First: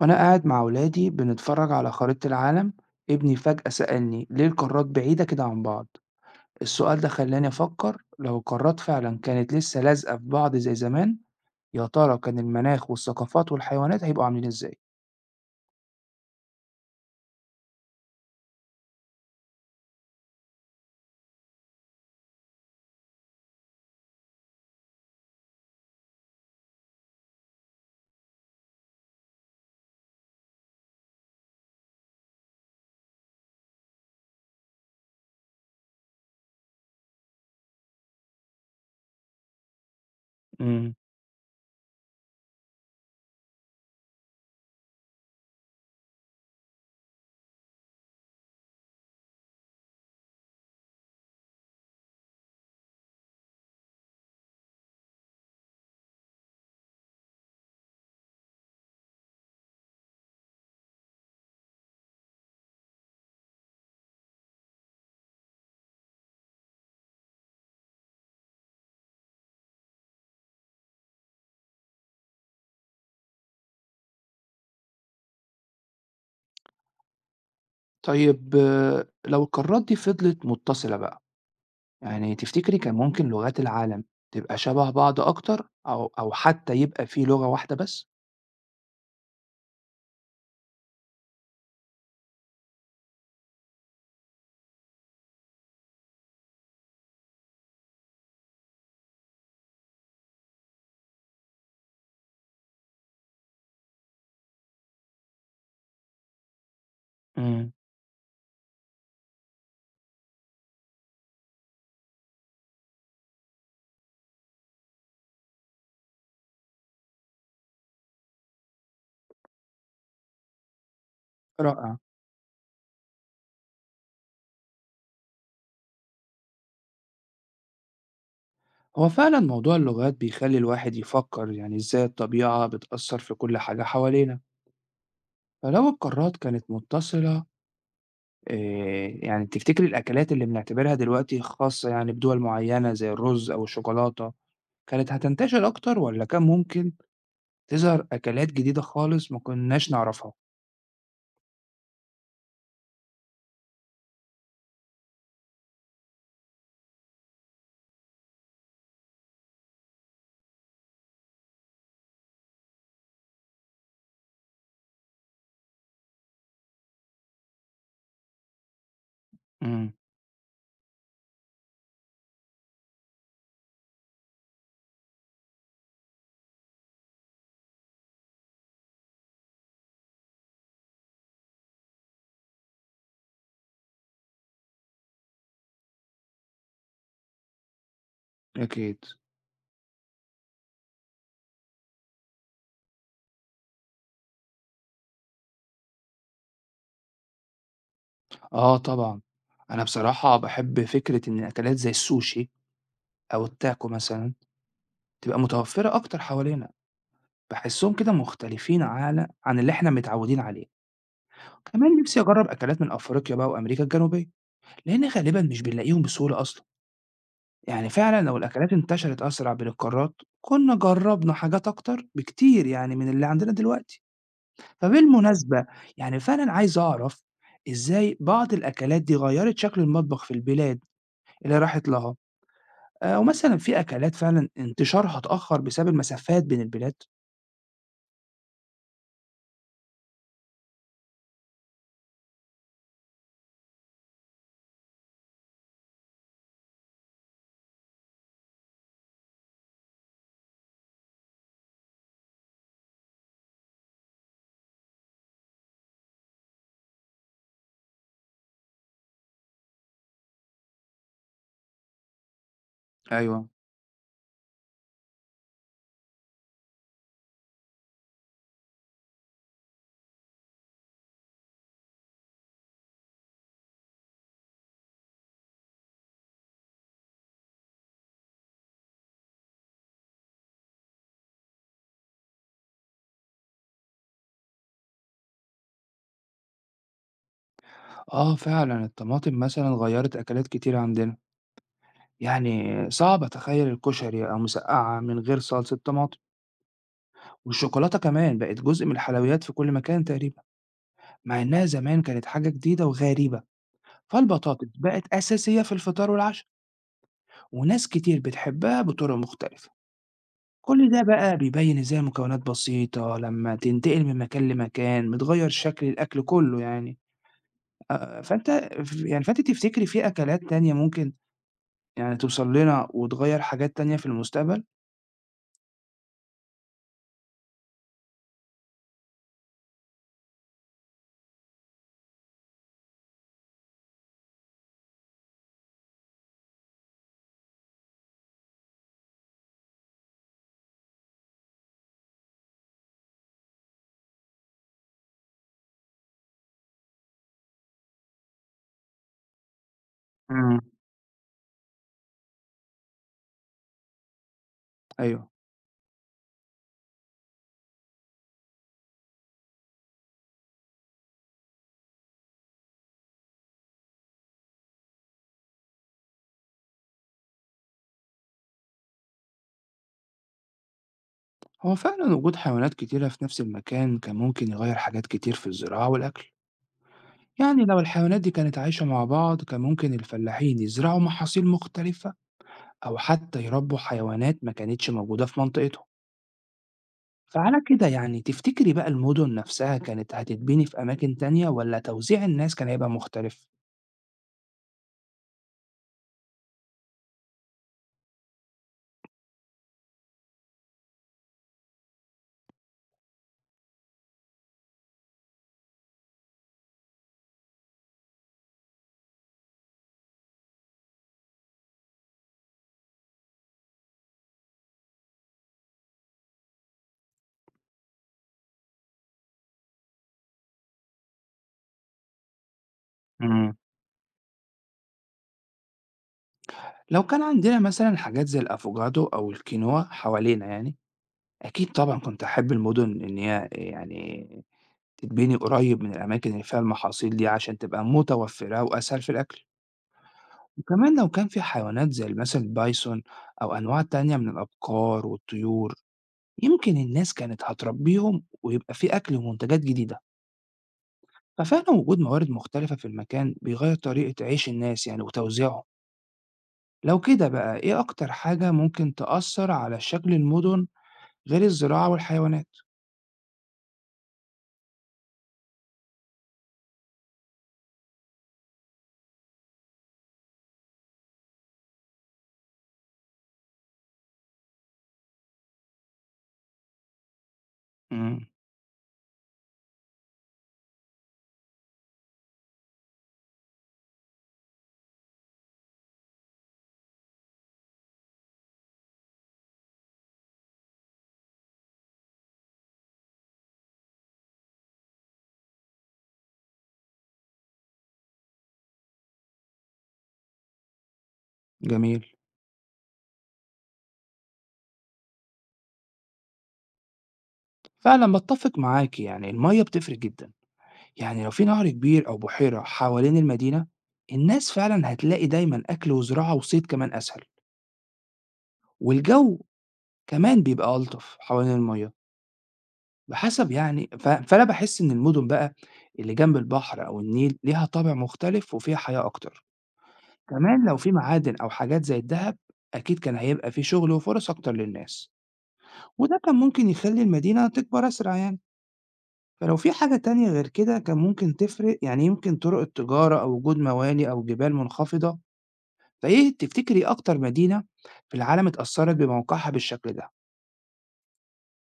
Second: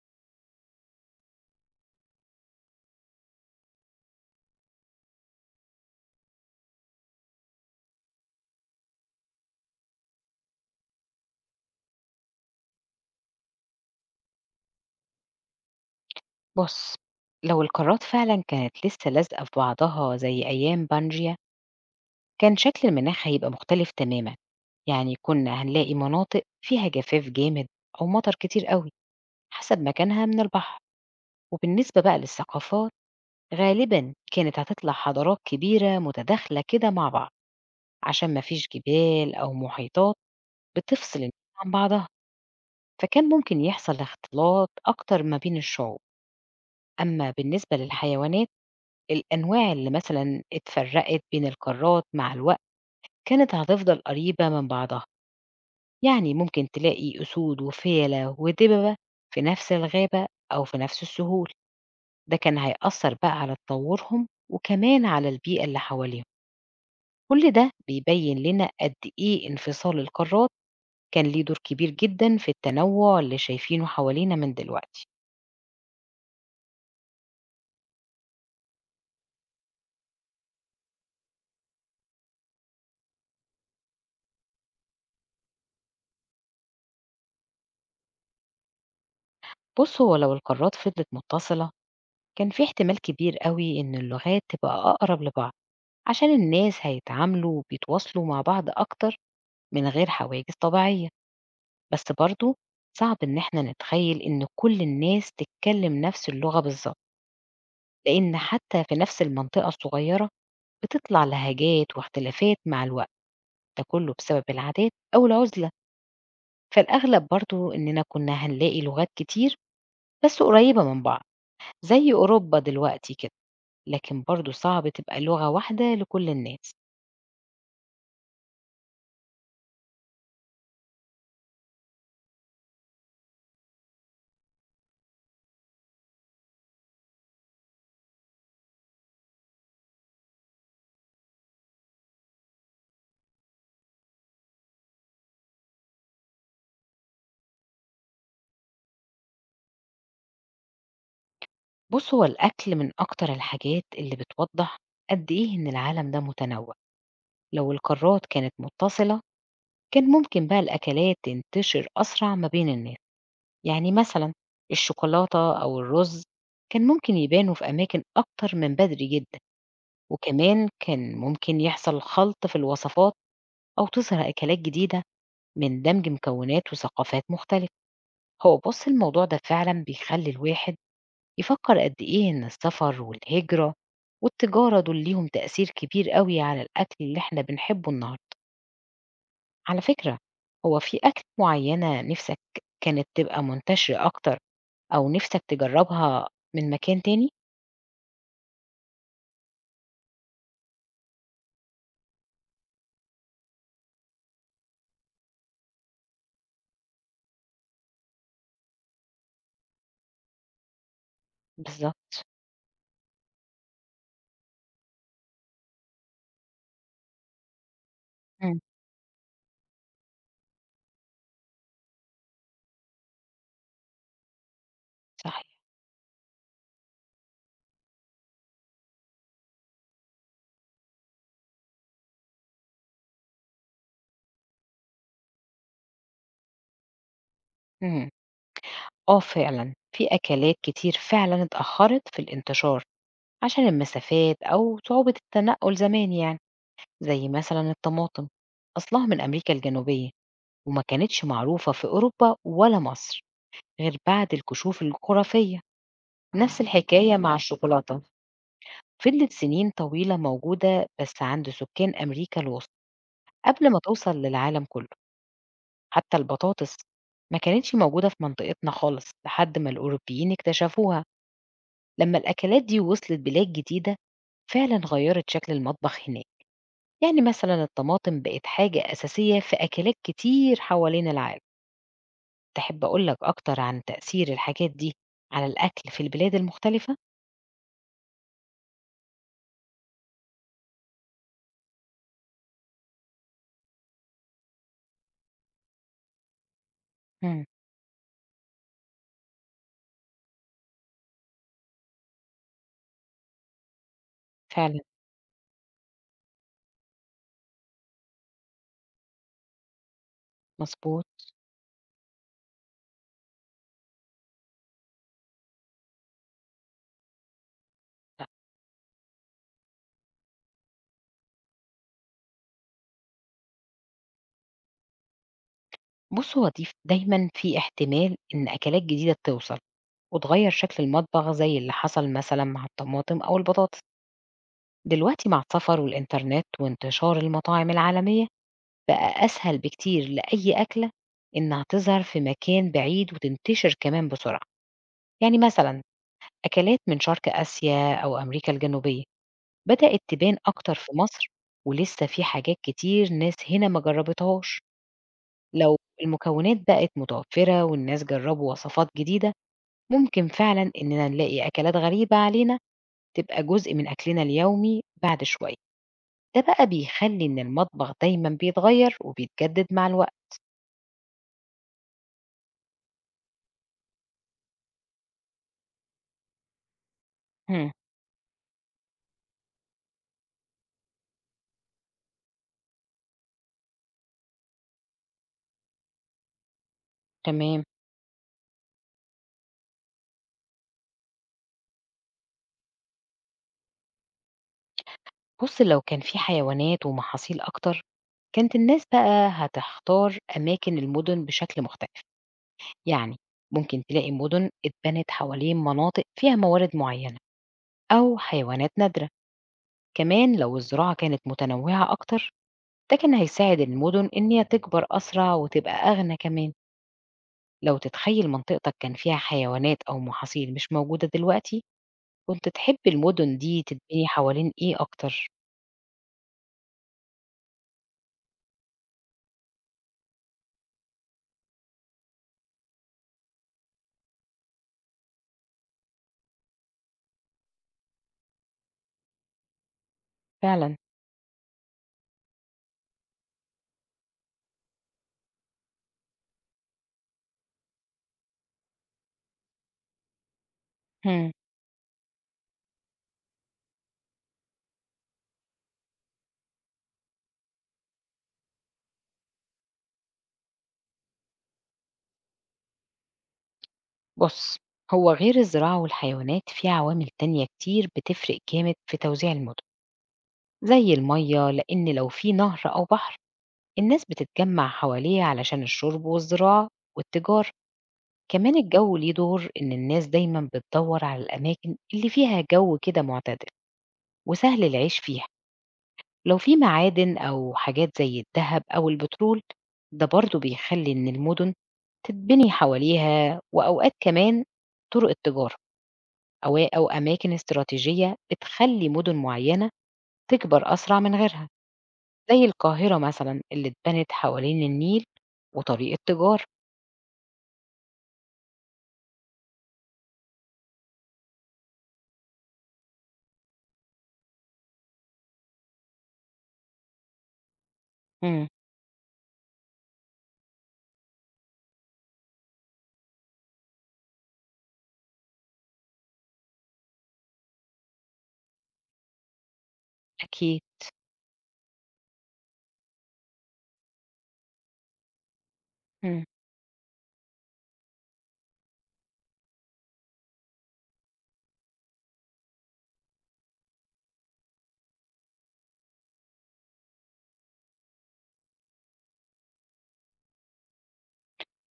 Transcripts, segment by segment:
وأنا قاعد مع ولادي بنتفرج على خريطة العالم. ابني فجأة سألني ليه القارات بعيدة كده عن بعض. السؤال ده خلاني أفكر لو القارات فعلا كانت لسه لازقة في بعض زي زمان. يا ترى كان المناخ والثقافات والحيوانات هيبقوا عاملين إزاي؟ بُص، لو القارات فعلًا كانت لسه لازقة في بعضها زي أيام بانجيا، كان شكل المناخ هيبقى مختلف تمامًا، يعني كنا هنلاقي مناطق فيها جفاف جامد أو مطر كتير أوي حسب مكانها من البحر، وبالنسبة بقى للثقافات غالبًا كانت هتطلع حضارات كبيرة متداخلة كده مع بعض، عشان ما فيش جبال أو محيطات مم. بتفصل الناس عن بعضها، فكان ممكن يحصل اختلاط أكتر ما بين الشعوب، أما بالنسبة للحيوانات الأنواع اللي مثلًا اتفرّقت بين القارات مع الوقت كانت هتفضل قريبة من بعضها، يعني ممكن تلاقي أسود وفيلة ودببة في نفس الغابة أو في نفس السهول، ده كان هيأثّر بقى على تطوّرهم وكمان على البيئة اللي حواليهم، كل ده بيبيّن لنا قد إيه انفصال القارات كان ليه دور كبير جدًا في التنوع اللي شايفينه حوالينا من دلوقتي. طيب لو القارات دي فضلت متصلة بقى، يعني تفتكري كان ممكن لغات العالم تبقى شبه بعض أكتر أو حتى يبقى في لغة واحدة بس؟ بُص، هو لو القارات فضلت متصلة كان في احتمال كبير أوي إن اللغات تبقى أقرب لبعض. عشان الناس هيتعاملوا وبيتواصلوا مع بعض أكتر من غير حواجز طبيعية، بس برضو صعب إن احنا نتخيل إن كل الناس تتكلم نفس اللغة بالظبط، مم. لأن حتى في نفس المنطقة الصغيرة بتطلع لهجات واختلافات مع الوقت، ده كله بسبب العادات أو العزلة، فالأغلب برضو إننا كنا هنلاقي لغات كتير بس قريبة من بعض، رائع. زي أوروبا دلوقتي كده، لكن برضو صعب تبقى لغة واحدة لكل الناس. هو فعلا موضوع اللغات بيخلي الواحد يفكر يعني ازاي الطبيعة بتأثر في كل حاجة حوالينا. فلو القارات كانت متصلة، إيه يعني تفتكري الأكلات اللي بنعتبرها دلوقتي خاصة يعني بدول معينة زي الرز أو الشوكولاتة كانت هتنتشر أكتر ولا كان ممكن تظهر أكلات جديدة خالص ما كناش نعرفها؟ بُص، هو الأكل من أكتر الحاجات اللي بتوضّح قد إيه إن العالم ده متنوع، لو القارات كانت متصلة كان ممكن بقى الأكلات تنتشر أسرع ما بين الناس، يعني مثلًا الشوكولاتة أو الرز كان ممكن يبانوا في أماكن أكتر من بدري جدًا، امم. وكمان كان ممكن يحصل خلط في الوصفات أو تظهر أكلات جديدة من دمج مكونات وثقافات مختلفة، هو بُص الموضوع ده فعلًا بيخلّي الواحد يفكر قد إيه إن السفر والهجرة والتجارة دول ليهم تأثير كبير قوي على الأكل اللي إحنا بنحبه النهاردة. أكيد. على فكرة، هو في أكل معينة نفسك كانت تبقى منتشرة أكتر أو نفسك تجربها من مكان تاني؟ آه طبعا. أنا بصراحة بحب فكرة إن أكلات زي السوشي أو التاكو مثلا تبقى متوفرة أكتر حوالينا، باحسّهم كده مختلفين على عن اللي إحنا متعوّدين عليه، بالظبط. كمان نِفْسي أجرّب أكلات من أفريقيا بقى وأمريكا الجنوبية، لإن غالبًا مش بنلاقيهم بسهولة أصلًا، يعني فعلًا لو مم. الأكلات انتشرت أسرع بين القارات كُنّا جرّبنا حاجات أكتر بكتير يعني من اللي عندنا دلوقتي، صحيح. فبالمناسبة يعني فعلًا عايز أعرف إزاي بعض الأكلات دي غيّرت شكل المطبخ في البلاد اللي راحت لها، ومثلًا في أكلات فعلًا انتشارها اتأخّر بسبب المسافات بين البلاد؟ مم. آه فعلا في أكلات كتير فعلا اتأخرت في الانتشار عشان المسافات أو صعوبة التنقل زمان، يعني زي مثلا الطماطم أصلها من أمريكا الجنوبية وما كانتش معروفة في أوروبا ولا مصر غير بعد الكشوف الجغرافية. نفس الحكاية مع الشوكولاتة، فضلت سنين طويلة موجودة بس عند سكان أمريكا الوسطى أيوه. قبل ما توصل للعالم كله. حتى البطاطس ما كانتش موجودة في منطقتنا خالص لحد ما الأوروبيين اكتشفوها. لما الأكلات دي وصلت بلاد جديدة فعلا غيرت شكل المطبخ هناك، يعني مثلا الطماطم بقت حاجة أساسية في أكلات كتير حوالين العالم. تحب أقول لك أكتر عن تأثير الحاجات دي على الأكل في البلاد المختلفة؟ آه فعلًا، الطماطم مثلًا غيّرت أكلات كتير عندنا، يعني صعب أتخيّل الكشري أو مسقعة من غير صلصة طماطم، إمم. والشوكولاتة كمان بقت جزء من الحلويات في كل مكان تقريبًا، مع إنها زمان كانت حاجة جديدة وغريبة، فالبطاطس فعلًا، بقت أساسية في الفطار والعشا، وناس كتير بتحبها بطرق مختلفة، كل ده مضبوط. بقى بيبين إزاي المكونات بسيطة لمّا تنتقل من مكان لمكان بتغيّر شكل الأكل كلّه يعني، أ فأنت ف يعني فأنتِ تفتكري في أكلات تانية ممكن يعني توصل لنا وتغيّر حاجات تانية في المستقبل؟ بُص، هو دي دايمًا في احتمال إن أكلات جديدة توصل وتغيّر شكل المطبخ زي اللي حصل مثلًا مع الطماطم أو البطاطس. دلوقتي مع السفر والإنترنت وانتشار المطاعم العالمية، بقى أسهل بكتير لأي أكلة إنها تظهر في مكان بعيد وتنتشر كمان بسرعة. يعني مثلًا أكلات من شرق آسيا أو أمريكا الجنوبية بدأت تبان إمم. أكتر في مصر، ولسه في حاجات كتير ناس هنا ما جربتهاش، أيوه. لو المكونات بقت متوفرة والناس جربوا وصفات جديدة، ممكن فعلا إننا نلاقي أكلات غريبة علينا تبقى جزء من أكلنا اليومي بعد شوية، ده بقى بيخلي إن المطبخ دايما بيتغير وبيتجدد مع الوقت. هو فعلًا وجود حيوانات كتيرة في نفس المكان كان ممكن يغيّر حاجات كتير في الزراعة والأكل. يعني امم. لو الحيوانات دي كانت عايشة مع بعض، كان ممكن الفلاحين يزرعوا محاصيل مختلفة أو حتى يربّوا حيوانات ما كانتش موجودة في منطقتهم. فعلى تمام. كده يعني تفتكري بقى المدن نفسها كانت هتتبني في أماكن تانية والّا توزيع الناس كان هيبقى مختلف؟ بص لو كان في حيوانات ومحاصيل أكتر، كانت الناس بقى هتختار أماكن المدن بشكل مختلف. يعني ممكن تلاقي مدن اتبنت حوالين مناطق فيها موارد معينة أو حيوانات نادرة، كمان لو الزراعة كانت متنوعة أكتر ده كان هيساعد المدن إن هي تكبر أسرع وتبقى أغنى كمان. لو تتخيل منطقتك كان فيها حيوانات أو محاصيل مش موجودة دلوقتي، كنت تحب المدن إمم. دي تتبني حوالين إيه أكتر؟ لو كان عندنا مثلًا حاجات زي الأفوكادو أو الكينوا حوالينا يعني أكيد طبعًا كنت أحب المدن إن هي يعني تتبني قريب من الأماكن اللي فيها المحاصيل دي عشان تبقى متوفرة وأسهل في الأكل، فعلا. وكمان لو كان في حيوانات زي مثلًا البايسون أو أنواع تانية من الأبقار والطيور، يمكن الناس كانت هتربيهم ويبقى في أكل ومنتجات جديدة، هم. ففعلًا وجود موارد مختلفة في المكان بيغير طريقة عيش الناس يعني وتوزيعهم، لو كده بقى إيه أكتر حاجة ممكن تأثر على شكل المدن غير الزراعة والحيوانات؟ بص، هو غير الزراعة والحيوانات في عوامل تانية كتير بتفرق جامد في توزيع المدن، زي المية، لأن لو في نهر أو بحر الناس بتتجمع حواليه علشان الشرب والزراعة والتجارة. إمم. كمان الجو ليه دور، إن الناس دايما بتدور على الأماكن اللي فيها جو كده معتدل وسهل العيش فيها. لو في معادن أو حاجات زي الذهب أو البترول ده برضو بيخلي إن المدن تتبني حواليها. وأوقات كمان طرق التجارة أو أماكن استراتيجية بتخلي مدن معينة تكبر أسرع من غيرها، جميل. زي القاهرة مثلا اللي اتبنت حوالين النيل وطريق التجارة. فعلا بتفق معاك يعني المية بتفرق جدا، يعني لو في نهر كبير أو بحيرة حوالين المدينة الناس فعلا هتلاقي دايما أكل وزراعة وصيد كمان أسهل، إمم، والجو كمان بيبقى ألطف حوالين المية، بحسب يعني فأنا بحس إن المدن بقى اللي جنب البحر أو النيل ليها طابع مختلف وفيها حياة أكتر، أكيد، كمان لو في معادن أو حاجات زي الذهب أكيد كان هيبقى في شغل وفرص أكتر للناس، وده إمم. كان ممكن يخلي المدينة تكبر أسرع يعني. فلو في حاجة تانية غير كده كان ممكن تفرق يعني يمكن طرق التجارة أو وجود موانئ أو جبال منخفضة، فإيه تفتكري أكتر مدينة في العالم اتأثرت بموقعها بالشكل ده؟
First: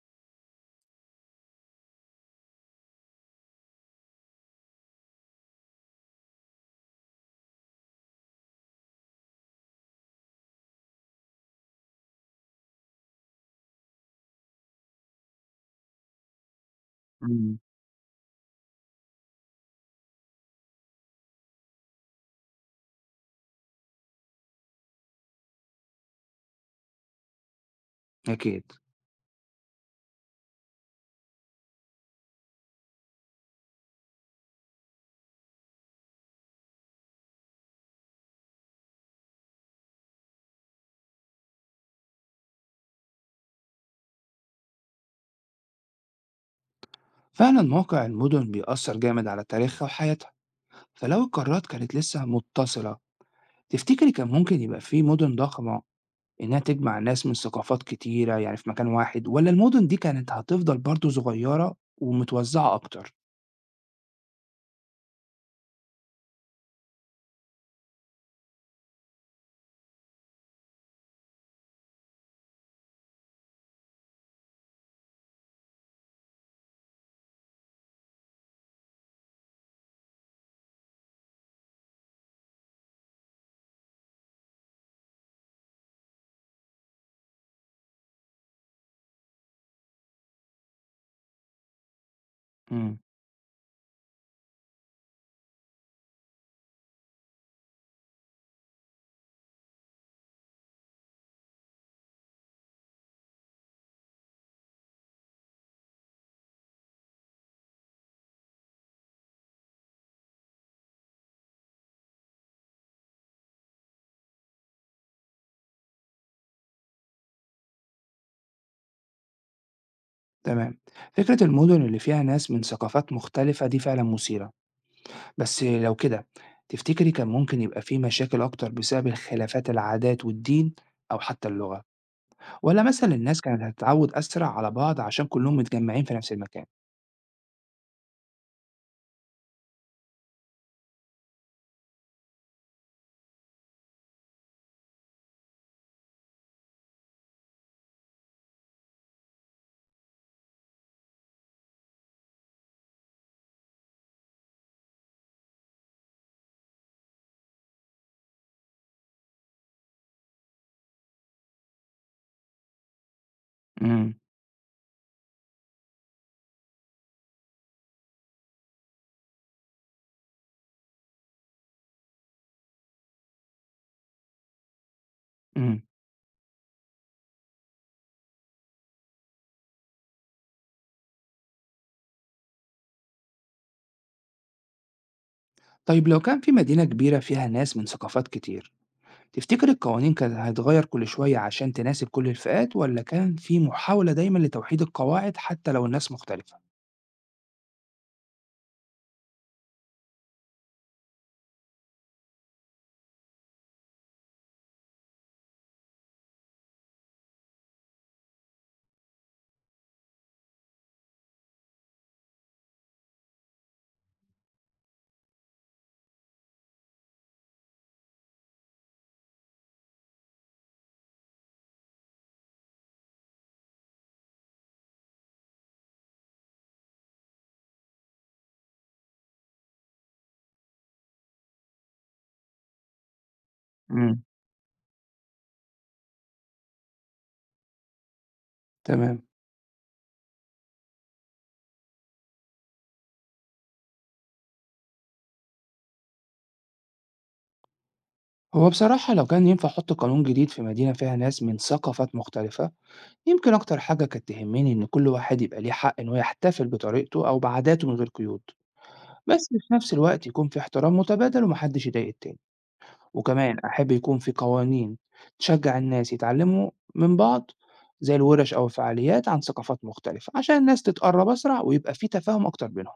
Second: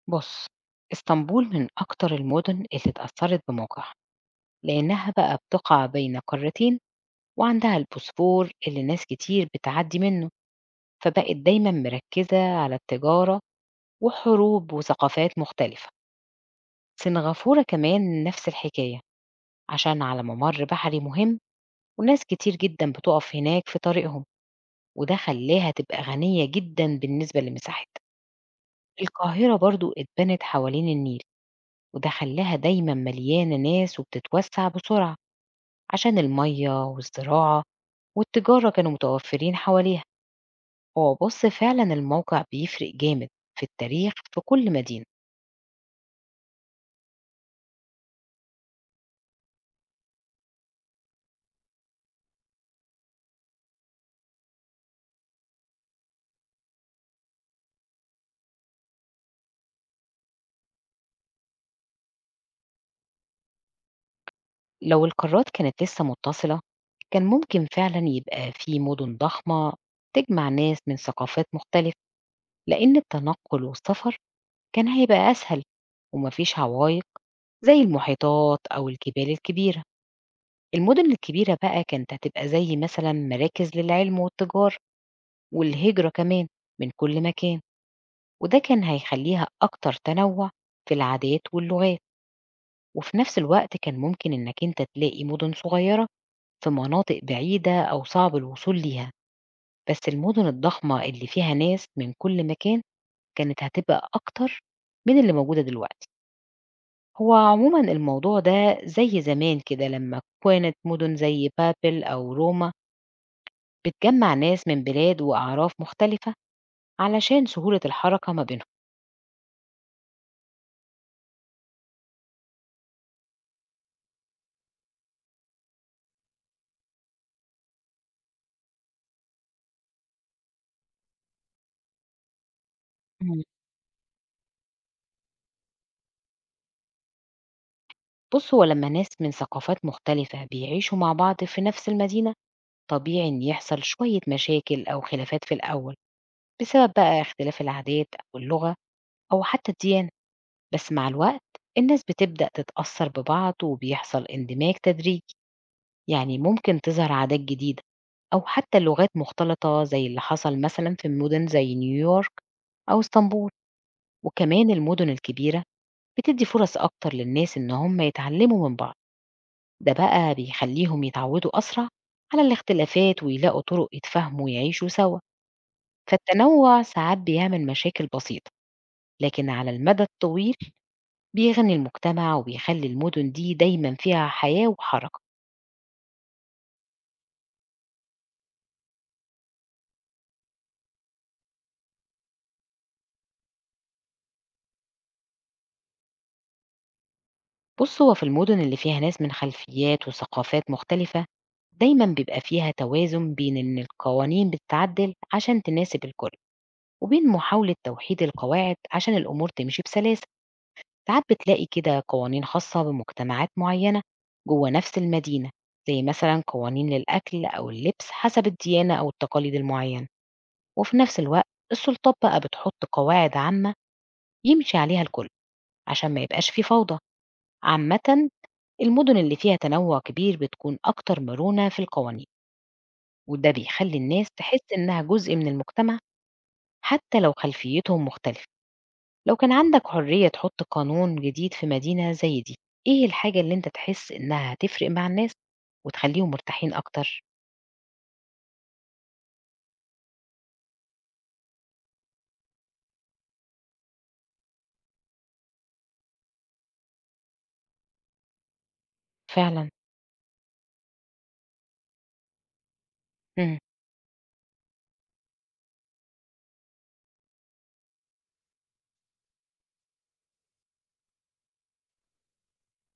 بُص، إسطنبول من أكتر المدن اللي اتأثّرت بموقعها، لإنها بقى بتقع بين قارتين وعندها البوسفور اللي ناس كتير بتعدّي منّه، فبقت دايمًا مركّزة على التجارة وحروب وثقافات مختلفة. مم. سنغافورة كمان نفس الحكاية، عشان على مَمَر بحري مهم وناس كتير جدًا بتُقف هناك في طريقهم وده خلّاها تبقى غنية جدًا بالنسبة لمساحتها. أكيد. القاهرة برضه اتبنت حوالين النيل وده خلاها دايما مليانة ناس وبتتوسع بسرعة عشان المية والزراعة والتجارة كانوا متوفرين حواليها. هو بص فعلا الموقع بيفرق جامد في التاريخ في كل مدينة. فعلا موقع المدن بيأثر جامد على تاريخها وحياتها، فلو القارات كانت لسه متصلة تفتكري كان ممكن يبقى في مدن ضخمة إنها تجمع ناس من ثقافات كتيرة يعني في مكان واحد ولا المدن دي كانت هتفضل برضو صغيرة ومتوزعة أكتر؟ لو القارات كانت لسه متصلة كان ممكن فعلا يبقى في مدن ضخمة تجمع ناس من ثقافات مختلفة، لأن التنقل والسفر كان هيبقى أسهل ومفيش عوايق زي المحيطات أو الجبال الكبيرة. المدن الكبيرة بقى كانت هتبقى زي مثلا مراكز للعلم والتجارة والهجرة كمان من كل مكان، وده كان هيخليها أكتر تنوع في العادات واللغات. وفي نفس الوقت كان ممكن إنك أنت تلاقي مدن صغيرة في مناطق بعيدة أو صعب الوصول ليها، بس المدن الضخمة اللي فيها ناس من كل مكان كانت هتبقى أكتر من اللي موجودة دلوقتي. هو عموما الموضوع ده زي زمان كده لما كانت مدن زي بابل أو روما بتجمّع ناس من بلاد وأعراف مختلفة علشان سهولة الحركة ما بينهم. تمام. فكرة المدن اللي فيها ناس من ثقافات مختلفة دي فعلا مثيرة، بس لو كده تفتكري كان ممكن يبقى فيه مشاكل أكتر بسبب الخلافات العادات والدين أو حتى اللغة ولا مثلا الناس إمم. كانت هتتعود أسرع على بعض عشان كلهم متجمعين في نفس المكان؟ بُص، هو لمّا ناس من ثقافات مختلفة بيعيشوا مع بعض في نفس المدينة، طبيعي إن يحصل شوية مشاكل أو خلافات في الأول، بسبب بقى اختلاف العادات أو اللغة أو حتى الديانة. بس مع الوقت الناس بتبدأ تتأثر ببعض وبيحصل اندماج تدريجي، يعني ممكن تظهر عادات جديدة أو حتى لغات مختلطة زي اللي حصل مثلًا في مدن زي نيويورك أو اسطنبول. امم. وكمان المدن الكبيرة بتدّي فرص أكتر للناس إن هم يتعلّموا من بعض، ده بقى بيخلّيهم يتعوّدوا أسرع على الاختلافات ويلاقوا طُرق يتفاهموا ويعيشوا سوا، امم. فالتنوّع ساعات بيعمل مشاكل بسيطة، لكن على المدى الطويل بيغني المجتمع وبيخلّي المدن دي دايمًا فيها حياة وحركة. طيب لو كان في مدينة كبيرة فيها ناس من ثقافات كتير تفتكر القوانين كانت هتتغير كل شوية عشان تناسب كل الفئات ولا كان في محاولة دايما لتوحيد القواعد حتى لو الناس مختلفة؟ بُص، هو في المدن اللي فيها ناس من خلفيات وثقافات مختلفة، دايمًا بيبقى فيها توازن بين إن القوانين بتتعدّل عشان تناسب الكل، وبين محاولة توحيد القواعد عشان الأمور تمشي بسلاسة. ساعات بتلاقي كده قوانين خاصة بمجتمعات معينة جوه نفس المدينة، زي مثلا قوانين للأكل أو اللبس حسب الديانة أو التقاليد المعينة، وفي نفس الوقت السلطات بقى بتحط قواعد عامة يمشي عليها الكل عشان ما يبقاش في فوضى. عامة، المدن اللي فيها تنوع كبير بتكون أكتر مرونة في القوانين، وده بيخلي امم. الناس تحس إنها جزء من المجتمع حتى لو خلفيتهم مختلفة. تمام. لو كان عندك حرية تحط قانون جديد في مدينة زي دي، إيه الحاجة اللي أنت تحس إنها هتفرق مع الناس وتخليهم مرتاحين أكتر؟ هو بصراحة لو كان ينفع أحط قانون جديد في مدينة فيها ناس من ثقافات مختلفة، يمكن أكتر حاجة كانت تهمني إن كل واحد يبقى ليه حق إنه يحتفل بطريقته أو بعاداته من غير قيود، بس فعلًا، في نفس الوقت يكون في احترام متبادل ومحدش يضايق التاني، إمم، وكمان أحب يكون في قوانين تشجع الناس يتعلموا من بعض زي الورش أو الفعاليات عن ثقافات مختلفة عشان الناس تتقرب أسرع ويبقى في تفاهم أكتر بينهم.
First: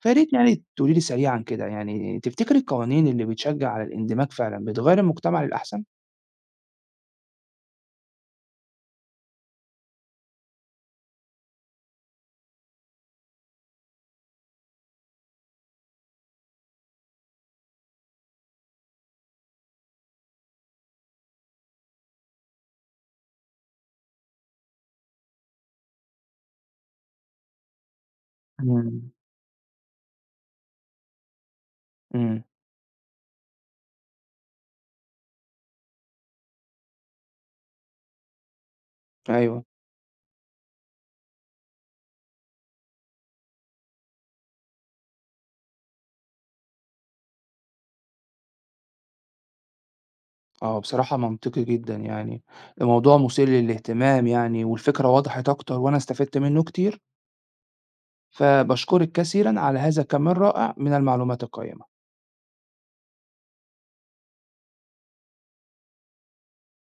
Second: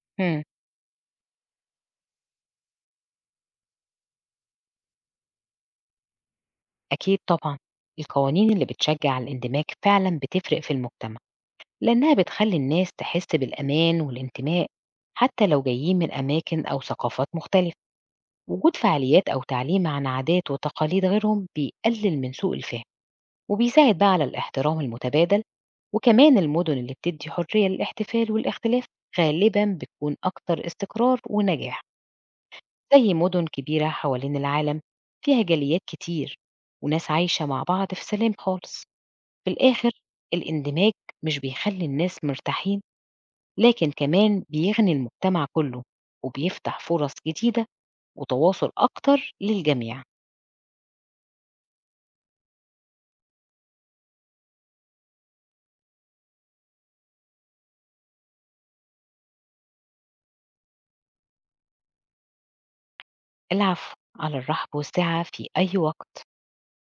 فياريت إمم، يعني تقولي لي سريعا كده يعني تفتكري القوانين اللي بتشجع على الاندماج فعلا بتغير المجتمع للأحسن؟ أكيد طبعًا، القوانين اللي بتشجع الاندماج فعلًا بتفرق في المجتمع، لأنها بتخلي الناس تحس بالأمان والانتماء حتى لو جايين من أماكن أو ثقافات مختلفة، وجود فعاليات أو تعليم عن عادات وتقاليد غيرهم بيقلل من سوء الفهم، وبيساعد بقى على الاحترام المتبادل. وكمان المدن اللي بتدي حرية للاحتفال والاختلاف إمم، غالبا بتكون أكتر استقرار ونجاح، إمم، زي مدن كبيرة حوالين العالم فيها جاليات كتير وناس عايشة مع بعض في سلام خالص. في أيوه، الآخر الاندماج مش بيخلي الناس مرتاحين لكن كمان بيغني المجتمع كله وبيفتح فرص جديدة وتواصل أكتر للجميع. آه، بصراحة منطقي جدًا يعني، الموضوع مثير للاهتمام يعني، والفكرة وضحت أكتر وأنا استفدت منه كتير، فباشكرِك كثيرًا على هذا الكم الرائع من المعلومات القيّمة. العفو، على الرحب والسعة في أي وقت.